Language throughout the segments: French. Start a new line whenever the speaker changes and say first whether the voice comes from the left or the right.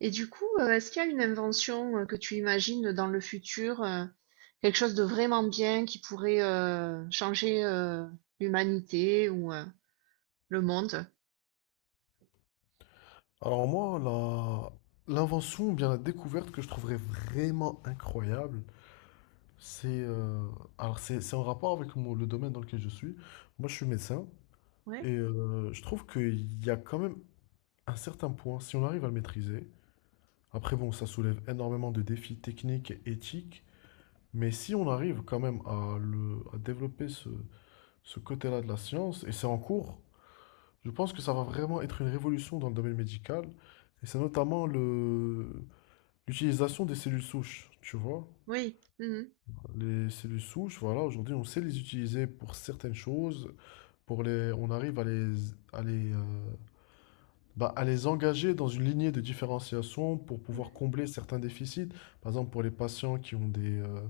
right: Et du coup, est-ce qu'il y a une invention, que tu imagines dans le futur, quelque chose de vraiment bien qui pourrait, changer, l'humanité ou, le monde?
left: Alors moi, l'invention ou bien la découverte que je trouverais vraiment incroyable, c'est alors c'est en rapport avec le domaine dans lequel je suis. Moi, je suis médecin
right: Ouais,
left: et je trouve qu'il y a quand même un certain point, si on arrive à le maîtriser, après bon, ça soulève énormément de défis techniques et éthiques, mais si on arrive quand même à, le, à développer ce côté-là de la science, et c'est en cours, je pense que ça va vraiment être une révolution dans le domaine médical, et c'est notamment le L'utilisation des cellules souches, tu vois.
right: oui. Mmh mh.
left: Les cellules souches, voilà, aujourd'hui, on sait les utiliser pour certaines choses, on arrive à les, euh, bah, à les engager dans une lignée de différenciation pour
right: Mmh.
left: pouvoir combler certains déficits. Par exemple, pour les patients qui ont des, euh,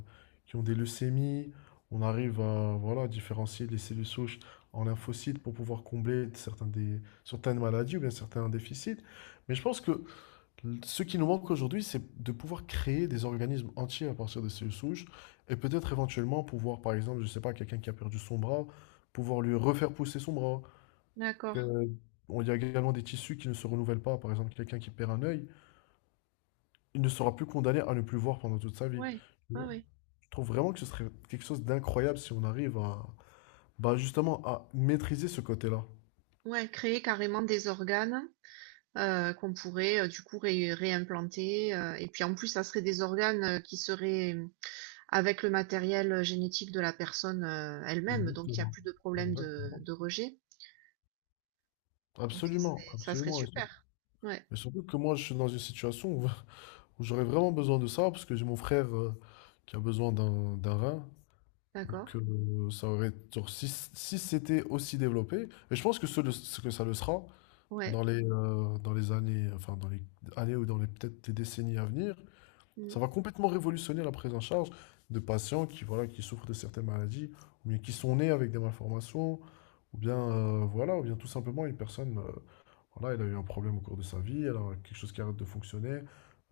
left: qui ont des leucémies, on arrive à, voilà, différencier les cellules souches en lymphocytes pour pouvoir combler certaines maladies ou bien certains déficits. Mais je pense que ce qui nous manque aujourd'hui, c'est de pouvoir créer des organismes entiers à partir de cellules souches et peut-être éventuellement pouvoir, par exemple, je sais pas, quelqu'un qui a perdu son bras, pouvoir lui refaire pousser son bras.
right: D'accord.
left: Euh, Il y a également des tissus qui ne se renouvellent pas. Par exemple, quelqu'un qui perd un œil, il ne sera plus condamné à ne plus voir pendant toute sa vie.
right: Ouais,
left: Tu
right: ouais,
left: vois.
right: ouais.
left: Je trouve vraiment que ce serait quelque chose d'incroyable si on arrive à, bah, justement, à maîtriser ce côté-là.
right: Ouais, créer carrément des organes, qu'on pourrait, du coup ré réimplanter, et puis en plus ça serait des organes, qui seraient, avec le matériel, génétique de la personne, elle-même, donc il y a
left: Exactement.
right: plus de problème de
left: Exactement.
right: de rejet. Donc ça
left: Absolument,
right: serait
left: absolument. Et sur-
right: super. Ouais,
left: et surtout que moi, je suis dans une situation où j'aurais vraiment besoin de ça parce que j'ai mon frère qui a besoin d'un rein. Donc
right: d'accord.
left: ça aurait genre, si c'était aussi développé, et je pense que ce que ça le sera
right: Ouais.
left: dans les années, enfin dans les années ou dans les peut-être des décennies à venir,
right: Mm.
left: ça va complètement révolutionner la prise en charge de patients qui voilà qui souffrent de certaines maladies ou bien qui sont nés avec des malformations ou bien voilà ou bien tout simplement une personne voilà, il a eu un problème au cours de sa vie, elle a quelque chose qui arrête de fonctionner.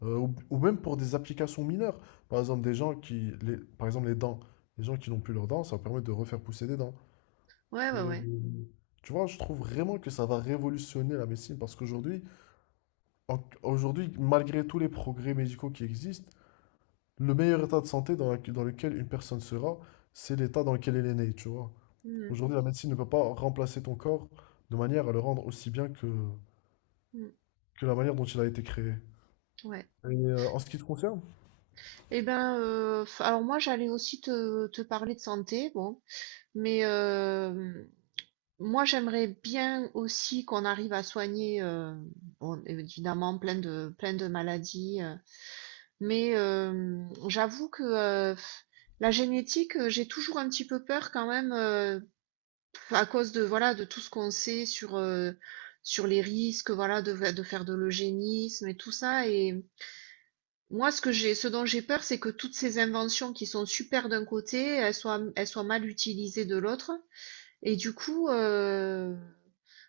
left: Ou même pour des applications mineures. Par exemple, des gens par exemple, les dents. Les gens qui n'ont plus leurs dents, ça permet de refaire pousser des dents.
right: Ouais, ouais,
left: Pour les-
right: ouais.
left: les- Tu vois, je trouve vraiment que ça va révolutionner la médecine parce qu'aujourd'hui, aujourd'hui, malgré tous les progrès médicaux qui existent, le meilleur état de santé dans lequel une personne sera, c'est l'état dans lequel elle est née, tu vois.
right: Mm,
left: Aujourd'hui, la médecine ne peut pas remplacer ton corps de manière à le rendre aussi bien que,
right: mm,
left: que la manière dont il a été créé.
right: ouais.
left: Et en ce qui te concerne,
right: Eh ben, alors moi j'allais aussi te parler de santé, bon, mais moi j'aimerais bien aussi qu'on arrive à soigner, bon, évidemment plein de maladies, mais j'avoue que la génétique, j'ai toujours un petit peu peur quand même. À cause de voilà de tout ce qu'on sait sur sur les risques voilà de faire de l'eugénisme et tout ça et moi ce que j'ai ce dont j'ai peur c'est que toutes ces inventions qui sont super d'un côté elles soient mal utilisées de l'autre et du coup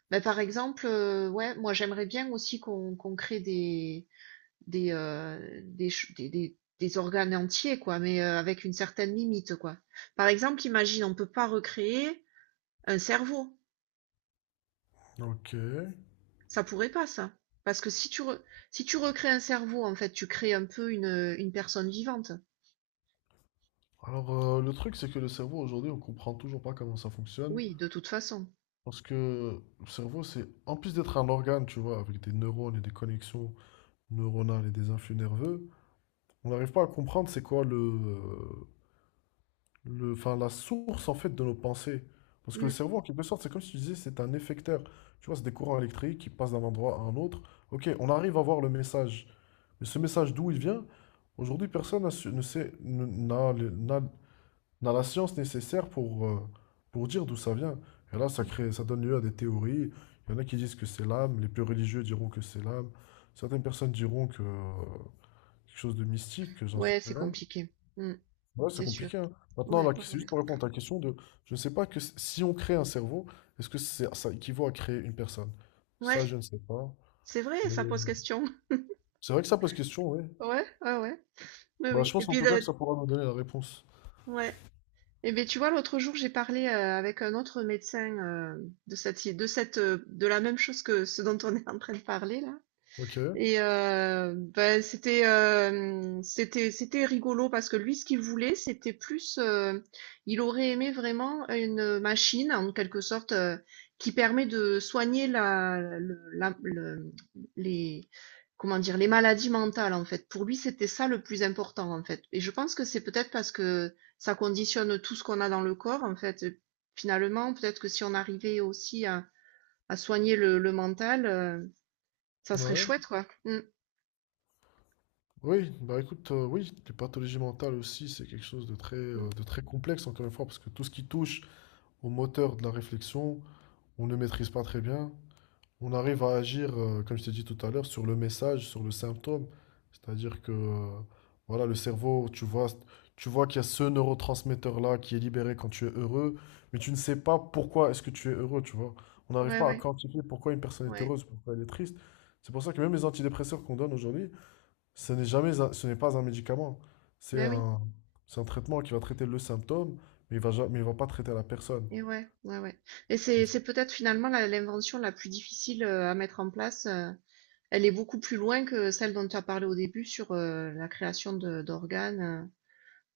right: ben, par exemple ouais moi j'aimerais bien aussi qu'on crée des des organes entiers quoi mais avec une certaine limite quoi. Par exemple imagine on peut pas recréer un cerveau.
left: ok.
right: Ça pourrait pas, ça. Parce que si si tu recrées un cerveau, en fait, tu crées un peu une personne vivante.
left: Alors, le truc, c'est que le cerveau, aujourd'hui, on comprend toujours pas comment ça fonctionne.
right: Oui, de toute façon.
left: Parce que le cerveau, c'est, en plus d'être un organe, tu vois, avec des neurones et des connexions neuronales et des influx nerveux, on n'arrive pas à comprendre c'est quoi enfin, la source, en fait, de nos pensées. Parce que le
right: Mm.
left: cerveau, en quelque sorte, c'est comme si tu disais, c'est un effecteur. Tu vois, c'est des courants électriques qui passent d'un endroit à un autre. Ok, on arrive à voir le message. Mais ce message, d'où il vient? Aujourd'hui, personne n'a su- ne sait, ne- n'a le- n'a on a la science nécessaire pour dire d'où ça vient. Et là, ça crée, ça donne lieu à des théories. Il y en a qui disent que c'est l'âme, les plus religieux diront que c'est l'âme. Certaines personnes diront quelque chose de mystique, que j'en sais
right: Ouais, c'est
left: rien.
right: compliqué. Mm.
left: Ouais, c'est
right: C'est sûr.
left: compliqué, hein. Maintenant,
right: Ouais,
left: là,
right: ouais,
left: c'est
right: ouais.
left: juste pour répondre à ta question de, je ne sais pas que si on crée un cerveau, est-ce que c'est, ça équivaut à créer une personne? Ça,
right: Ouais,
left: je ne sais pas.
right: c'est vrai,
left: Mais
right: ça pose question.
left: c'est vrai que ça pose question, oui.
right: Ouais, ouais, ouais. Oui,
left: Bah, je
right: oui. Et
left: pense en
right: puis,
left: tout cas
right: le...
left: que ça pourra nous donner la réponse.
right: ouais. Et bien, tu vois, l'autre jour, j'ai parlé avec un autre médecin de cette, de cette, de la même chose que ce dont on est en train de parler, là.
left: Ok,
right: Et bah, c'était rigolo parce que lui, ce qu'il voulait, c'était plus, il aurait aimé vraiment une, machine en quelque sorte, qui permet de soigner la le les comment dire? Les maladies mentales, en fait. Pour lui, c'était ça le plus important, en fait. Et je pense que c'est peut-être parce que ça conditionne tout ce qu'on a dans le corps, en fait, finalement, peut-être que si on arrivait aussi à soigner le mental, ça serait
left: ouais.
right: chouette, quoi. Mmh.
left: Oui, bah écoute, oui, les pathologies mentales aussi, c'est quelque chose de très, euh,
right: Mmh.
left: de très complexe, encore une fois, parce que tout ce qui touche au moteur de la réflexion, on ne maîtrise pas très bien. On arrive à agir, comme je t'ai dit tout à l'heure, sur le message, sur le symptôme. C'est-à-dire voilà, le cerveau, tu vois qu'il y a ce neurotransmetteur-là qui est libéré quand tu es heureux, mais tu ne sais pas pourquoi est-ce que tu es heureux, tu vois. On n'arrive
right: Ouais,
left: pas à
right: ouais,
left: quantifier pourquoi une personne est
right: ouais.
left: heureuse, pourquoi elle est triste. C'est pour ça que même les antidépresseurs qu'on donne aujourd'hui, ce n'est jamais ce n'est pas un médicament. C'est
right: Ben oui,
left: un, c'est un traitement qui va traiter le symptôme, mais il va pas traiter la personne.
right: et ouais, ouais, ouais. Et
left: Parce-
right: c'est peut-être finalement l'invention la plus difficile à mettre en place. Elle est beaucoup plus loin que celle dont tu as parlé au début sur la création d'organes.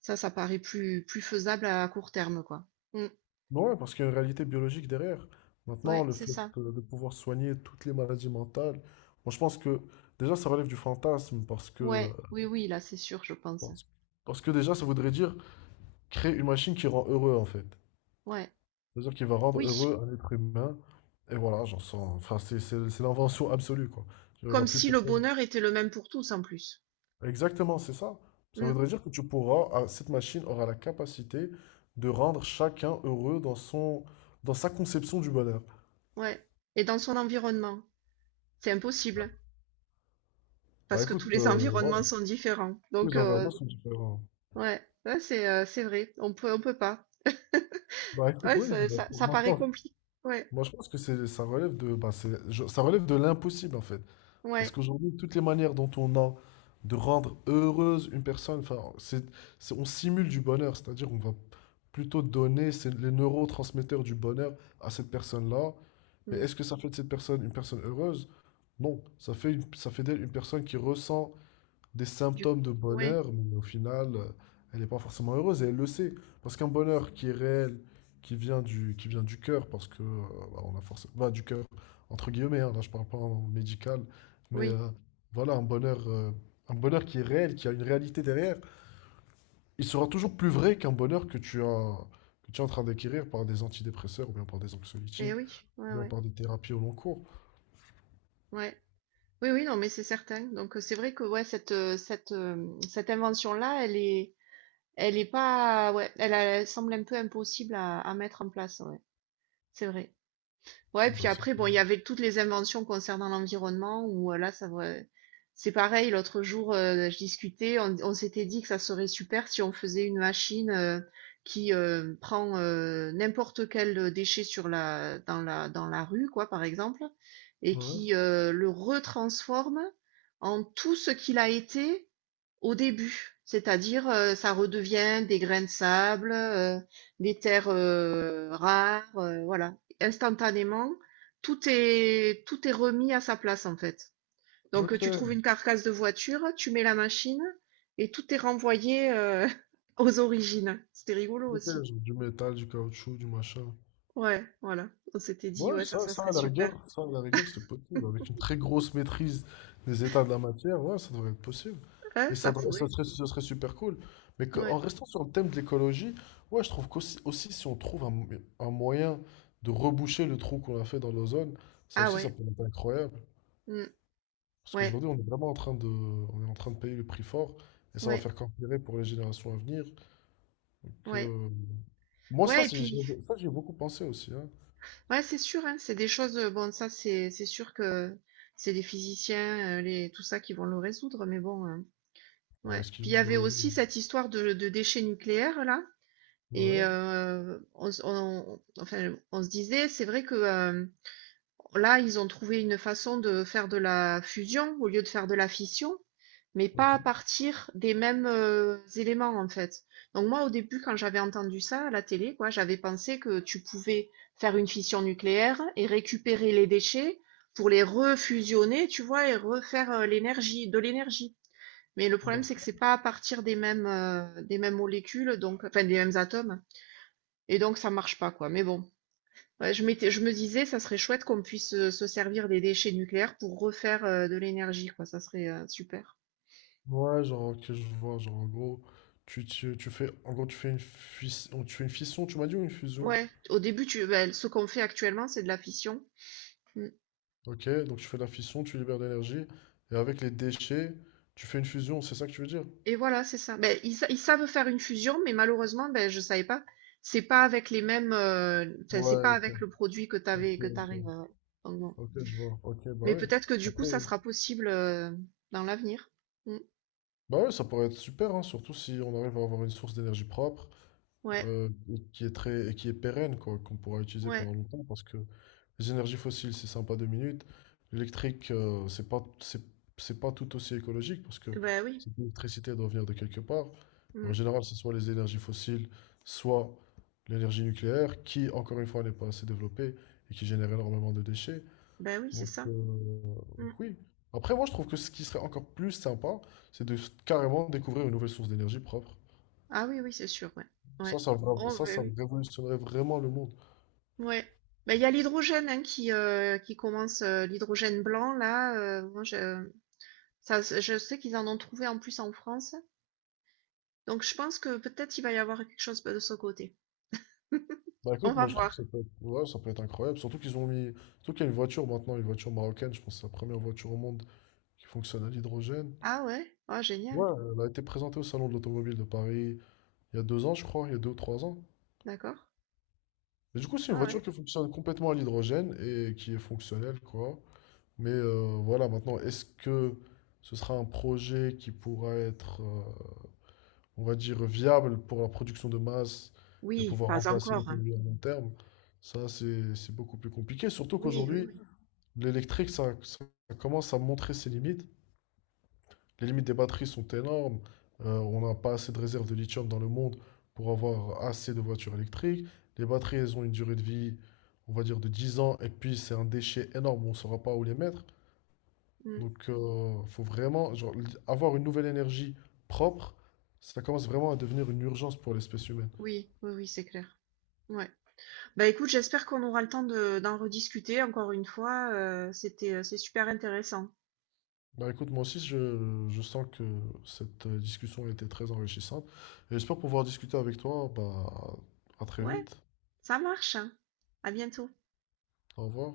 right: Ça, ça paraît plus, plus faisable à court terme, quoi. Mm.
left: Ouais, parce qu'il y a une réalité biologique derrière. Maintenant,
right: Ouais,
left: le
right: c'est
left: fait
right: ça.
left: de pouvoir soigner toutes les maladies mentales, moi je pense que déjà ça relève du fantasme
right: Ouais, oui, oui, là, c'est sûr, je pense.
left: parce, parce que déjà ça voudrait dire créer une machine qui rend heureux en fait.
right: Ouais,
left: C'est-à-dire qu'il va rendre
right: oui.
left: heureux un être humain. Et voilà, j'en sens. Enfin, c'est l'invention absolue, quoi. Il n'y aura
right: Comme
left: plus
right: si le
left: personne.
right: bonheur était le même pour tous, en plus.
left: Exactement, c'est ça. Ça
right: Mm.
left: voudrait dire que tu pourras, ah, cette machine aura la capacité de rendre chacun heureux dans son, dans sa conception du bonheur.
right: Ouais. Et dans son environnement. C'est impossible, hein,
left: Bah
right: parce que tous
left: écoute,
right: les
left: voilà,
right: environnements sont différents.
left: tous
right: Donc,
left: les environnements sont différents.
right: ouais, ouais, c'est vrai, on peut pas.
left: Bah écoute,
right: Ouais,
left: oui,
right: ça,
left: bah,
right: ça,
left: pour
right: ça
left: moi, je
right: paraît
left: pense,
right: compliqué. Ouais,
left: moi, je pense que c'est, ça relève de, bah, ça relève de l'impossible en fait. Parce
right: ouais.
left: qu'aujourd'hui, toutes les manières dont on a de rendre heureuse une personne, enfin, on simule du bonheur, c'est-à-dire on va plutôt donner les neurotransmetteurs du bonheur à cette personne-là. Mais
right: Mm.
left: est-ce que ça fait de cette personne une personne heureuse? Non, ça fait d'elle une personne qui ressent des
right: Du
left: symptômes de
right: ouais,
left: bonheur, mais au final, elle n'est pas forcément heureuse et elle le sait. Parce qu'un bonheur qui est réel, qui vient du cœur, parce que bah, on a forcément bah, du cœur, entre guillemets, hein, là je parle pas en médical, mais
right: oui,
left: voilà, un bonheur, un bonheur, qui est réel, qui a une réalité derrière, il sera toujours plus vrai qu'un bonheur que tu as, que tu es en train d'acquérir par des antidépresseurs ou bien par des
right: et
left: anxiolytiques,
right: oui, ouais,
left: ou bien
right: ouais,
left: par des thérapies au long cours.
right: ouais. Oui, oui, non, mais c'est certain. Donc c'est vrai que ouais, cette invention-là, elle est pas ouais, elle semble un peu impossible à mettre en place. Ouais, c'est vrai. Ouais,
left: Bah,
right: puis
left: c'est
right: après, bon,
left: clair.
right: il y avait toutes les inventions concernant l'environnement où là, c'est pareil, l'autre jour, je discutais, on s'était dit que ça serait super si on faisait une machine qui prend n'importe quel déchet sur dans dans la rue, quoi, par exemple, et
left: Ouais.
right: qui le retransforme en tout ce qu'il a été au début, c'est-à-dire, ça redevient des grains de sable, des terres, rares, voilà. Instantanément, tout est remis à sa place, en fait. Donc,
left: Ok,
right: tu trouves une carcasse de voiture, tu mets la machine et tout est renvoyé, aux origines. C'était rigolo
left: ok,
right: aussi.
left: genre du métal, du caoutchouc, du machin.
right: Ouais, voilà. On s'était dit:
left: Ouais,
right: «Ouais, ça,
left: ça,
right: ça
left: ça,
right: serait
left: à la
right: super».
left: rigueur, ça, à la rigueur, c'est possible. Avec une très grosse maîtrise des états de la matière, ouais, ça devrait être possible.
right: Ouais,
left: Et ça,
right: ça
left: ça
right: pourrait.
left: serait, ce serait super cool. Mais que-
right: Ouais.
left: en restant sur le thème de l'écologie, ouais, je trouve qu'aussi, si on trouve un moyen de reboucher le trou qu'on a fait dans l'ozone, ça
right: Ah
left: aussi, ça
right: ouais.
left: peut être incroyable.
right: Mmh.
left: Parce
right: Ouais,
left: qu'aujourd'hui, on est vraiment en train de, on est en train de payer le prix fort, et ça va
right: ouais,
left: faire qu'empirer pour les générations à venir. Donc,
right: ouais.
left: moi, ça,
right: Ouais et puis
left: ça, j'y beaucoup pensé aussi. Hein.
right: ouais, c'est sûr, hein, c'est des choses, bon, ça, c'est sûr que c'est les physiciens, les, tout ça qui vont le résoudre, mais bon,
left: Ah,
right: ouais.
left: est-ce qu'il
right: Puis il y
left: me
right: avait
left: raison-
right: aussi cette histoire de déchets nucléaires, là, et
left: ouais,
right: enfin, on se disait, c'est vrai que là, ils ont trouvé une façon de faire de la fusion au lieu de faire de la fission, mais pas
left: ok.
right: à partir des mêmes éléments en fait. Donc moi, au début, quand j'avais entendu ça à la télé, quoi, j'avais pensé que tu pouvais faire une fission nucléaire et récupérer les déchets pour les refusionner, tu vois, et refaire l'énergie, de l'énergie. Mais le problème, c'est que
left: D'accord.
right: c'est pas à partir des mêmes molécules, donc, enfin, des mêmes atomes. Et donc, ça marche pas, quoi. Mais bon, ouais, je me disais, ça serait chouette qu'on puisse se servir des déchets nucléaires pour refaire de l'énergie, quoi. Ça serait super.
left: Ouais, genre, que je vois, genre, en gros, tu fais, en gros, tu fais une fission, tu m'as dit, ou une fusion?
right: Ouais, au début, tu, ben, ce qu'on fait actuellement, c'est de la fission. Mm.
left: Ok, donc tu fais de la fission, tu libères de l'énergie, et avec les déchets, tu fais une fusion, c'est ça que tu veux dire?
right: Et voilà, c'est ça. Ben, ils savent faire une fusion, mais malheureusement, ben, je savais pas. C'est pas avec les mêmes, enfin, c'est
left: Ouais,
right: pas
left: ok,
right: avec le produit que
left: ok,
right: t'avais, que
left: ok,
right: t'arrives. Donc bon.
left: ok, je vois. Ok, bah
right: Mais
left: oui.
right: peut-être que du coup,
left: Après,
right: ça sera possible dans l'avenir. Mm.
left: bah ouais, ça pourrait être super, hein, surtout si on arrive à avoir une source d'énergie propre,
right: Ouais,
left: et qui est très, et qui est pérenne, quoi, qu'on pourra utiliser
right: ouais.
left: pendant longtemps, parce que les énergies fossiles, c'est sympa 2 minutes. L'électrique, c'est pas tout aussi écologique, parce que
right: Ben oui.
left: cette électricité doit venir de quelque part. Et en
right: Mm.
left: général, c'est soit les énergies fossiles, soit l'énergie nucléaire, qui, encore une fois, n'est pas assez développée et qui génère énormément de déchets.
right: Ben oui, c'est
left: Donc,
right: ça.
left: euh,
right: Mm.
left: donc oui. Après, moi, je trouve que ce qui serait encore plus sympa, c'est de carrément découvrir une nouvelle source d'énergie propre.
right: Ah oui, oui, c'est sûr. Ouais. Ouais.
left: Ça, ça, vra-
right: Oh,
left: ça, ça
right: ben oui.
left: révolutionnerait vraiment le monde.
right: Ouais. Bah, il y a l'hydrogène hein, qui commence, l'hydrogène blanc, là. Moi, je, ça, je sais qu'ils en ont trouvé en plus en France. Donc, je pense que peut-être il va y avoir quelque chose de ce côté.
left: Bah
right: On
left: écoute,
right: va
left: moi je trouve que
right: voir.
left: ça peut être, ouais, ça peut être incroyable. Surtout qu'ils ont mis. Surtout qu'il y a une voiture maintenant, une voiture marocaine, je pense que c'est la première voiture au monde qui fonctionne à l'hydrogène.
right: Ah ouais? Ah,
left: Ouais,
right: génial.
left: elle a été présentée au Salon de l'Automobile de Paris il y a 2 ans, je crois, il y a 2 ou 3 ans.
right: D'accord.
left: Et du coup, c'est une
right: Ah ouais.
left: voiture qui fonctionne complètement à l'hydrogène et qui est fonctionnelle, quoi. Mais voilà, maintenant, est-ce que ce sera un projet qui pourra être, on va dire, viable pour la production de masse et
right: Oui,
left: pouvoir
right: pas
left: remplacer
right: encore. Hein.
left: l'automobile à long terme? Ça, c'est beaucoup plus compliqué. Surtout
right: Oui, oui,
left: qu'aujourd'hui,
right: oui.
left: l'électrique, ça commence à montrer ses limites. Les limites des batteries sont énormes. On n'a pas assez de réserves de lithium dans le monde pour avoir assez de voitures électriques. Les batteries, elles ont une durée de vie, on va dire, de 10 ans. Et puis, c'est un déchet énorme. On ne saura pas où les mettre.
right: Mm.
left: Donc, il faut vraiment genre, avoir une nouvelle énergie propre. Ça commence vraiment à devenir une urgence pour l'espèce humaine.
right: Oui, oui, oui, c'est clair. Ouais. Bah écoute, j'espère qu'on aura le temps de, d'en rediscuter encore une fois. C'était, c'est super intéressant.
left: Bah écoute, moi aussi, je sens que cette discussion était très enrichissante et j'espère pouvoir discuter avec toi. Bah, à très
right: Ouais,
left: vite.
right: ça marche. Hein. À bientôt.
left: Au revoir.